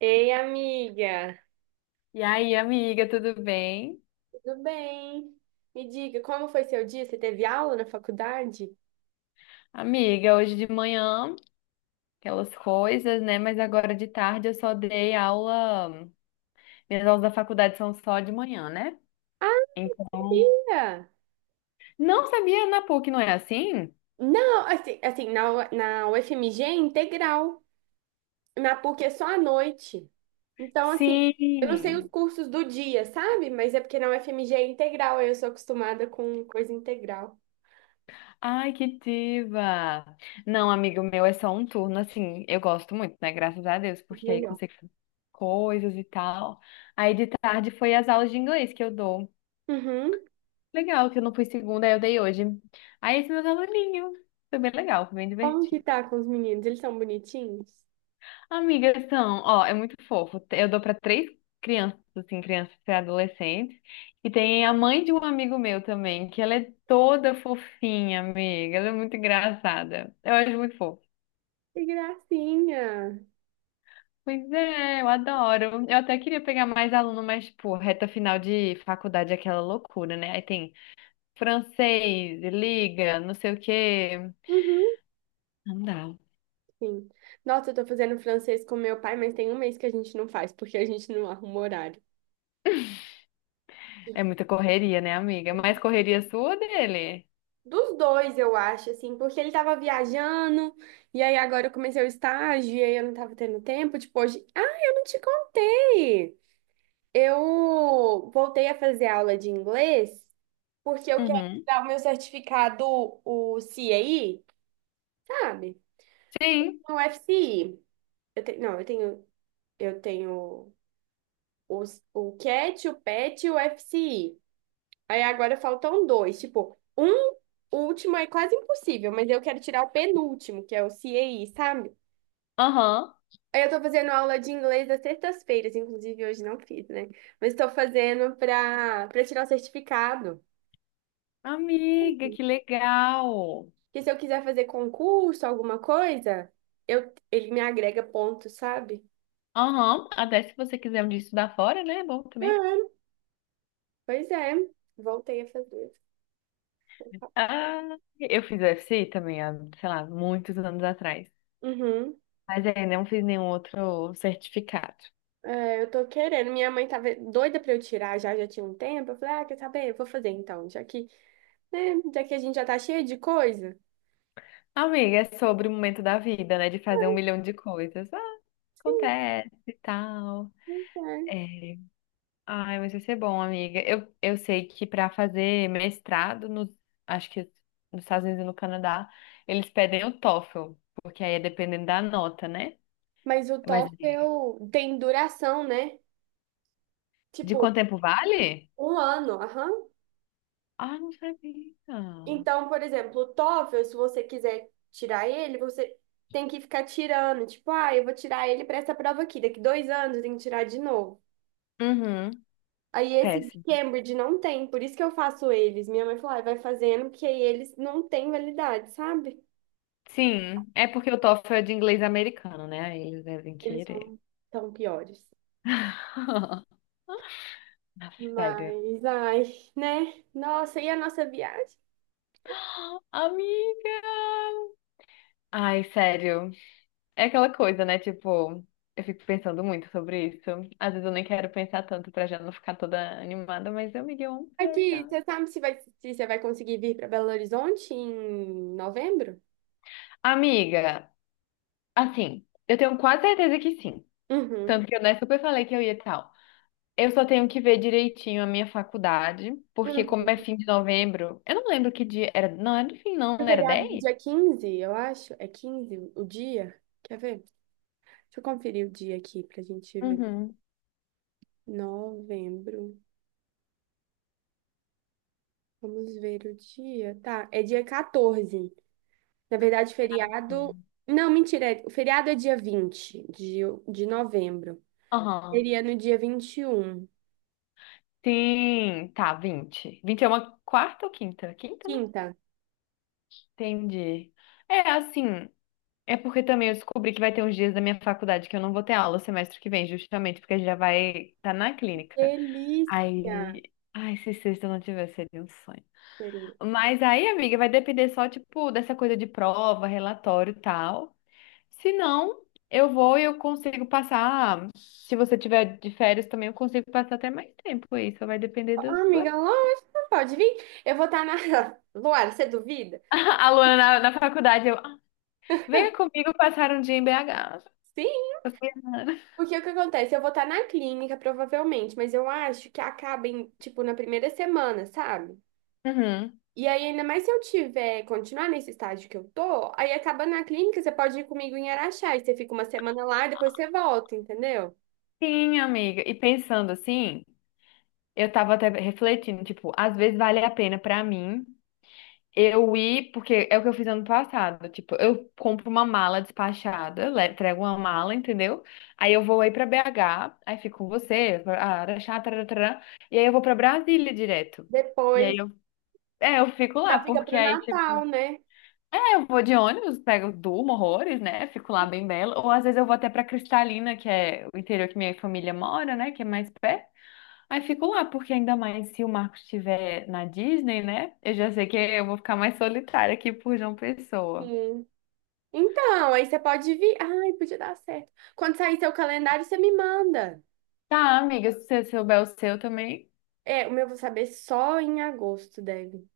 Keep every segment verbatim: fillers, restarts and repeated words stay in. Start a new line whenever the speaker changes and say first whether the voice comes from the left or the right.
right: Ei, amiga,
left: E aí, amiga, tudo bem?
right: tudo bem? Me diga, como foi seu dia? Você teve aula na faculdade?
left: Amiga, hoje de manhã, aquelas coisas, né? Mas agora de tarde eu só dei aula. Minhas aulas da faculdade são só de manhã, né?
right: Ah,
left: Então,
right: amiga!
left: não sabia na PUC, não é assim?
right: Não, assim, assim, na, U- na U F M G é integral, na PUC é só à noite. Então, assim, eu não sei os
left: Sim!
right: cursos do dia, sabe? Mas é porque na U F M G é integral, aí eu sou acostumada com coisa integral.
left: Ai, que diva! Não, amigo meu, é só um turno, assim, eu gosto muito, né? Graças a Deus, porque aí
right: Melhor.
left: consigo fazer coisas e tal. Aí de tarde foi as aulas de inglês que eu dou.
right: Uhum.
left: Legal, que eu não fui segunda, aí eu dei hoje. Aí esse meus aluninhos. Foi bem legal, foi bem
right: Como que
left: divertido.
right: tá com os meninos? Eles são bonitinhos?
left: Amigas são, ó, é muito fofo. Eu dou pra três crianças, assim, crianças e adolescentes. E tem a mãe de um amigo meu também, que ela é toda fofinha, amiga. Ela é muito engraçada. Eu acho muito fofo.
right: Que gracinha!
left: Pois é, eu adoro. Eu até queria pegar mais aluno, mas, tipo, reta final de faculdade é aquela loucura, né? Aí tem francês, liga, não sei o quê.
right: Uhum.
left: Não dá.
right: Sim. Nossa, eu tô fazendo francês com meu pai, mas tem um mês que a gente não faz, porque a gente não arruma horário.
left: É muita correria, né, amiga? É. Mais correria sua ou dele?
right: Dos dois, eu acho, assim, porque ele tava viajando, e aí agora eu comecei o estágio, e aí eu não tava tendo tempo, tipo, hoje... Ah, eu não te contei! Eu voltei a fazer aula de inglês, porque eu quero
left: Uhum.
right: tirar o meu certificado, o cai, sabe?
left: Sim.
right: O F C I. Eu te... Não, eu tenho... Eu tenho... Os, o cat, o PET e o F C I. Aí agora faltam dois. Tipo, um último é quase impossível, mas eu quero tirar o penúltimo, que é o cai, sabe?
left: Aham.
right: Aí eu tô fazendo aula de inglês às sextas-feiras, inclusive hoje não fiz, né? Mas tô fazendo pra, pra tirar o certificado.
left: Amiga, que legal.
right: Que se eu quiser fazer concurso, alguma coisa, eu, ele me agrega pontos, sabe?
left: Aham. Até se você quiser um dia estudar fora, né? É bom também.
right: Uhum. Pois é, voltei a fazer.
left: Ah, eu fiz U F C também, há, sei lá, muitos anos atrás.
right: Uhum.
left: Mas ainda não fiz nenhum outro certificado.
right: É, eu tô querendo. Minha mãe tava doida pra eu tirar já, já tinha um tempo. Eu falei, ah, quer saber? Eu vou fazer então, já que né? Já que a gente já tá cheio de coisa.
left: Amiga, é sobre o momento da vida, né? De fazer um milhão de coisas. Ah,
right: Sim,
left: acontece e tal.
right: pois é.
left: É. Ai, mas vai ser bom, amiga. Eu, eu sei que para fazer mestrado, no, acho que nos Estados Unidos e no Canadá, eles pedem o TOEFL, porque aí é dependendo da nota, né?
right: Mas o
left: Mas de
right: TOEFL tem duração, né?
left: de
right: Tipo,
left: quanto tempo vale?
right: um ano, aham.
left: Ah, não sabia.
right: Então, por exemplo, o TOEFL, se você quiser tirar ele, você tem que ficar tirando. Tipo, ah, eu vou tirar ele para essa prova aqui. Daqui dois anos eu tenho que tirar de novo.
left: Uhum,
right: Aí esse de
left: péssimo.
right: Cambridge não tem, por isso que eu faço eles. Minha mãe falou, ah, vai fazendo, porque aí eles não têm validade, sabe?
left: Sim, é porque o TOEFL é de inglês americano, né? Aí eles devem
right: Eles
left: querer.
right: são tão piores.
left: Sério.
right: Mas, ai, né? Nossa, e a nossa viagem?
left: Amiga! Ai, sério. É aquela coisa, né? Tipo, eu fico pensando muito sobre isso. Às vezes eu nem quero pensar tanto pra já não ficar toda animada, mas amiga, eu amo
right: Aqui,
left: viajar.
right: você sabe se vai, se você vai conseguir vir para Belo Horizonte em novembro?
left: Amiga, assim, eu tenho quase certeza que sim.
right: Uhum.
left: Tanto que eu, né, super falei que eu ia e tal. Eu só tenho que ver direitinho a minha faculdade, porque
right: Uhum.
left: como é fim de novembro, eu não lembro que dia era. Não, era do fim, não,
right: É
left: não era
right: feriado do
left: dez?
right: dia quinze eu acho. É quinze o o dia? Quer ver? Deixa eu conferir o dia aqui pra gente ver.
left: Uhum.
right: Novembro. Vamos ver o dia. Tá, é dia catorze. Na verdade, feriado. Não, mentira. é- O feriado é dia vinte de, de novembro.
left: Aham.
right: Seria no dia vinte e um.
left: Sim, tá, vinte. Vinte é uma quarta ou quinta? Quinta, né?
right: Quinta.
left: Entendi. É assim. É porque também eu descobri que vai ter uns dias da minha faculdade que eu não vou ter aula semestre que vem, justamente porque já vai estar na clínica.
right: Delícia,
left: Aí, ai, se sexta eu não tiver, seria um sonho.
right: querida.
left: Mas aí, amiga, vai depender só, tipo, dessa coisa de prova, relatório e tal. Se não, eu vou e eu consigo passar. Se você tiver de férias também, eu consigo passar até mais tempo aí, só vai depender do
right: Ah,
left: sua.
right: amiga, lógico, pode vir. Eu vou estar na. Luara, você duvida?
left: A Luana na, na faculdade, eu, "Ah, venha comigo passar um dia em B H.
right: Sim, porque o que acontece? Eu vou estar na clínica, provavelmente, mas eu acho que acaba em, tipo, na primeira semana, sabe?
left: Uhum.
right: E aí, ainda mais se eu tiver, continuar nesse estágio que eu tô, aí acabando na clínica, você pode ir comigo em Araxá, e você fica uma semana lá e depois você volta, entendeu?
left: Sim, amiga. E pensando assim, eu tava até refletindo, tipo, às vezes vale a pena pra mim eu ir, porque é o que eu fiz ano passado, tipo, eu compro uma mala despachada, le- entrego uma mala, entendeu? Aí eu vou aí pra B H, aí fico com você, ah, Araxá, tarará, e aí eu vou pra Brasília direto. E aí
right: Depois
left: eu, é, eu fico lá,
right: já fica
left: porque
right: pro
left: aí, tipo,
right: Natal, né?
left: é, eu vou de ônibus, pego, durmo horrores, né? Fico lá bem bela. Ou às vezes eu vou até pra Cristalina, que é o interior que minha família mora, né? Que é mais perto. Aí fico lá, porque ainda mais se o Marcos estiver na Disney, né? Eu já sei que eu vou ficar mais solitária aqui por João Pessoa.
right: Sim. Então, aí você pode vir. Ai, podia dar certo. Quando sair seu calendário, você me manda.
left: Tá, amiga, se você souber o seu também.
right: É, o meu eu vou saber só em agosto, deve.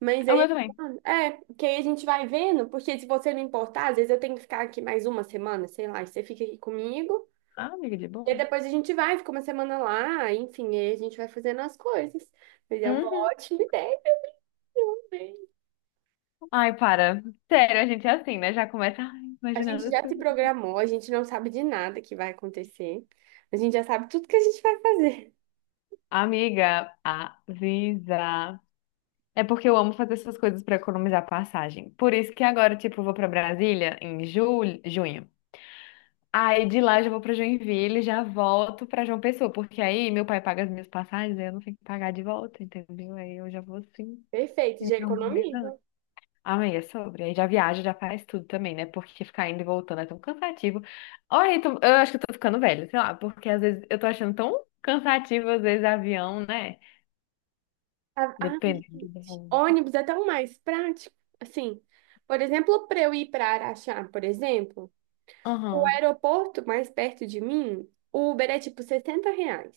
right: Mas
left: O meu
right: aí,
left: também.
right: é, que aí a gente vai vendo, porque se você não importar, às vezes eu tenho que ficar aqui mais uma semana, sei lá, e você fica aqui comigo.
left: Ah, amiga, de
right: E aí
left: boa.
right: depois a gente vai, fica uma semana lá, enfim, aí a gente vai fazendo as coisas. Mas é uma
left: Uhum.
right: ótima ideia, eu amei.
left: Ai, para. Sério, a gente é assim, né? Já começa, ai,
right: A gente
left: imaginando
right: já
left: tudo.
right: se programou, a gente não sabe de nada que vai acontecer. A gente já sabe tudo que a gente vai fazer.
left: Amiga, avisa. É porque eu amo fazer essas coisas pra economizar passagem. Por isso que agora, tipo, eu vou pra Brasília em julho, junho. Aí de lá eu já vou para Joinville, e já volto para João Pessoa, porque aí meu pai paga as minhas passagens, aí eu não tenho que pagar de volta, entendeu? Aí eu já vou assim,
right: Perfeito,
left: me
right: já economiza.
left: organizando. Amanhã é sobre. Aí já viaja, já faz tudo também, né? Porque ficar indo e voltando é tão cansativo. Olha, eu eu acho que eu tô ficando velha, sei lá, porque às vezes eu tô achando tão cansativo, às vezes, avião, né?
right: Ah, ai,
left: Dependendo do
right: gente.
left: voo.
right: Ônibus é tão mais prático. Assim, por exemplo, para eu ir para Araxá, por exemplo, o
left: Aham,
right: aeroporto mais perto de mim, o Uber é tipo sessenta reais.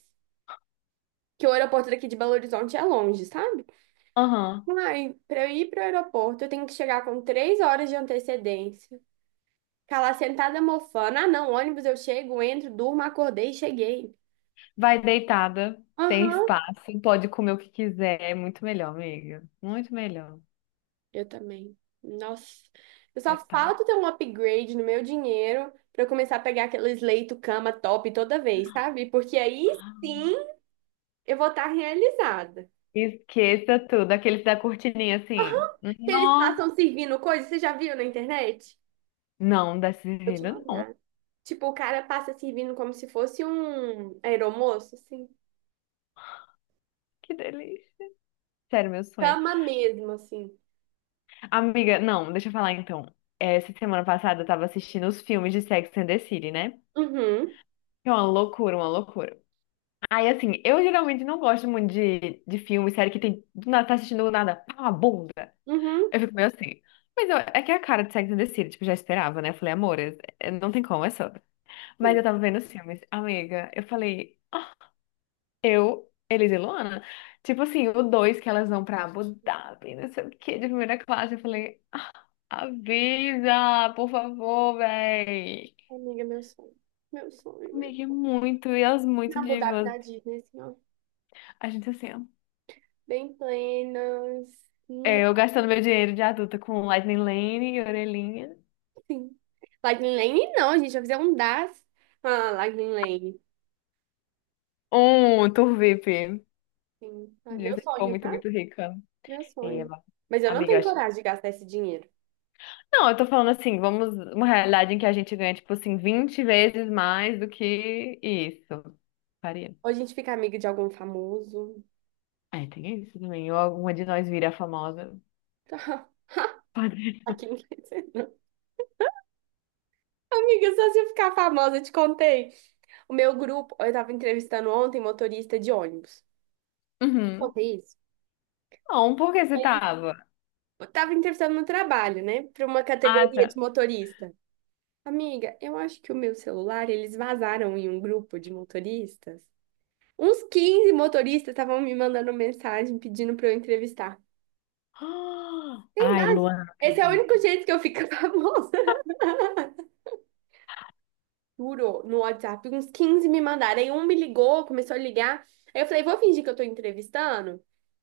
right: Que o aeroporto daqui de Belo Horizonte é longe, sabe?
left: aham.
right: Ai, para eu ir para o aeroporto, eu tenho que chegar com três horas de antecedência. Ficar lá sentada mofando. Ah, não, ônibus eu chego, entro, durmo, acordei e cheguei.
left: Vai deitada, tem
right: Aham,
left: espaço, pode comer o que quiser, é muito melhor, amiga. Muito melhor.
right: eu também. Nossa, eu
left: É
right: só
left: pai.
right: falta ter um upgrade no meu dinheiro pra eu começar a pegar aqueles leito cama top toda vez, sabe? Porque aí sim eu vou estar realizada.
left: Esqueça tudo, aqueles da cortininha assim.
right: Que eles
left: Nossa!
right: passam servindo coisa, você já viu na internet?
left: Não, dá
right: Vou te
left: vida não.
right: mandar. Tipo, o cara passa servindo como se fosse um aeromoço, assim.
left: Que delícia. Sério, meu sonho.
right: Cama mesmo, assim.
left: Amiga, não, deixa eu falar então. Essa semana passada eu tava assistindo os filmes de Sex and the City, né?
right: Uhum,
left: É uma loucura, uma loucura. Aí, assim, eu geralmente não gosto muito de, de filme, série que tem. Do nada, tá assistindo do nada, pá, uma bunda.
right: uhum.
left: Eu fico meio assim. Mas eu- é que é a cara de Sex and the City, tipo, já esperava, né? Eu falei, amor, é- é- não tem como, é só. Mas
right: Sim.
left: eu tava vendo os filmes. Amiga, eu falei. Eu, Elisa e Luana, tipo assim, o dois que elas vão pra Abu Dhabi, não sei o quê, de primeira classe, eu falei, avisa, por favor, véi.
right: Amiga, meu sonho. Meu sonho, meu
left: Amiga, é
right: sonho.
left: muito, e elas muito
right: Na Abu Dhabi,
left: divas.
right: na Disney, assim, ó.
left: A gente assim, ó,
right: Bem plenas.
left: é, eu gastando meu dinheiro de adulta com Lightning Lane e orelhinha.
right: Sim. Lightning Lane não, gente. Já fizeram um das. Ah, Lightning Lane.
left: Um, Tour V I P.
right: Sim. Ai, meu
left: Diz que foi
right: sonho,
left: muito,
right: tá?
left: muito rica.
right: Meu sonho.
left: Eba.
right: Mas eu não
left: Amiga, eu
right: tenho
left: acho.
right: coragem de gastar esse dinheiro.
left: Não, eu tô falando assim, vamos, uma realidade em que a gente ganha, tipo assim, vinte vezes mais do que isso. Faria.
right: Ou a gente fica amiga de algum famoso.
left: É, tem isso também. Ou alguma de nós vira famosa. Pode.
right: Aqui não quer dizer, não. Amiga, só se eu ficar famosa, eu te contei. O meu grupo, eu tava entrevistando ontem motorista de ônibus.
left: Uhum.
right: Contei isso?
left: Não, por que você
right: Aí,
left: tava?
right: eu tava entrevistando no trabalho, né? Pra uma
left: Ah,
right: categoria
left: tá.
right: de motorista. Amiga, eu acho que o meu celular, eles vazaram em um grupo de motoristas. Uns quinze motoristas estavam me mandando mensagem pedindo para eu entrevistar.
left: Ah,
right: Tem
left: Ai,
right: mais?
left: Luana, não
right: Esse é o único
left: acredito.
right: jeito que eu fico famosa. Juro, no WhatsApp, uns quinze me mandaram. Aí um me ligou, começou a ligar. Aí eu falei, vou fingir que eu tô entrevistando.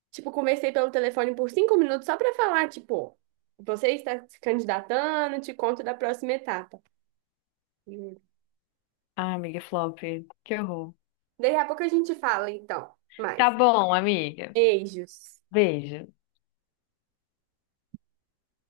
right: Tipo, conversei pelo telefone por cinco minutos só pra falar, tipo, você está se candidatando, te conto da próxima etapa. Juro.
left: Ai, amiga, flop. Que horror.
right: Daí a pouco a gente fala, então. Mais.
left: Tá bom, amiga.
right: Beijos.
left: Beijo.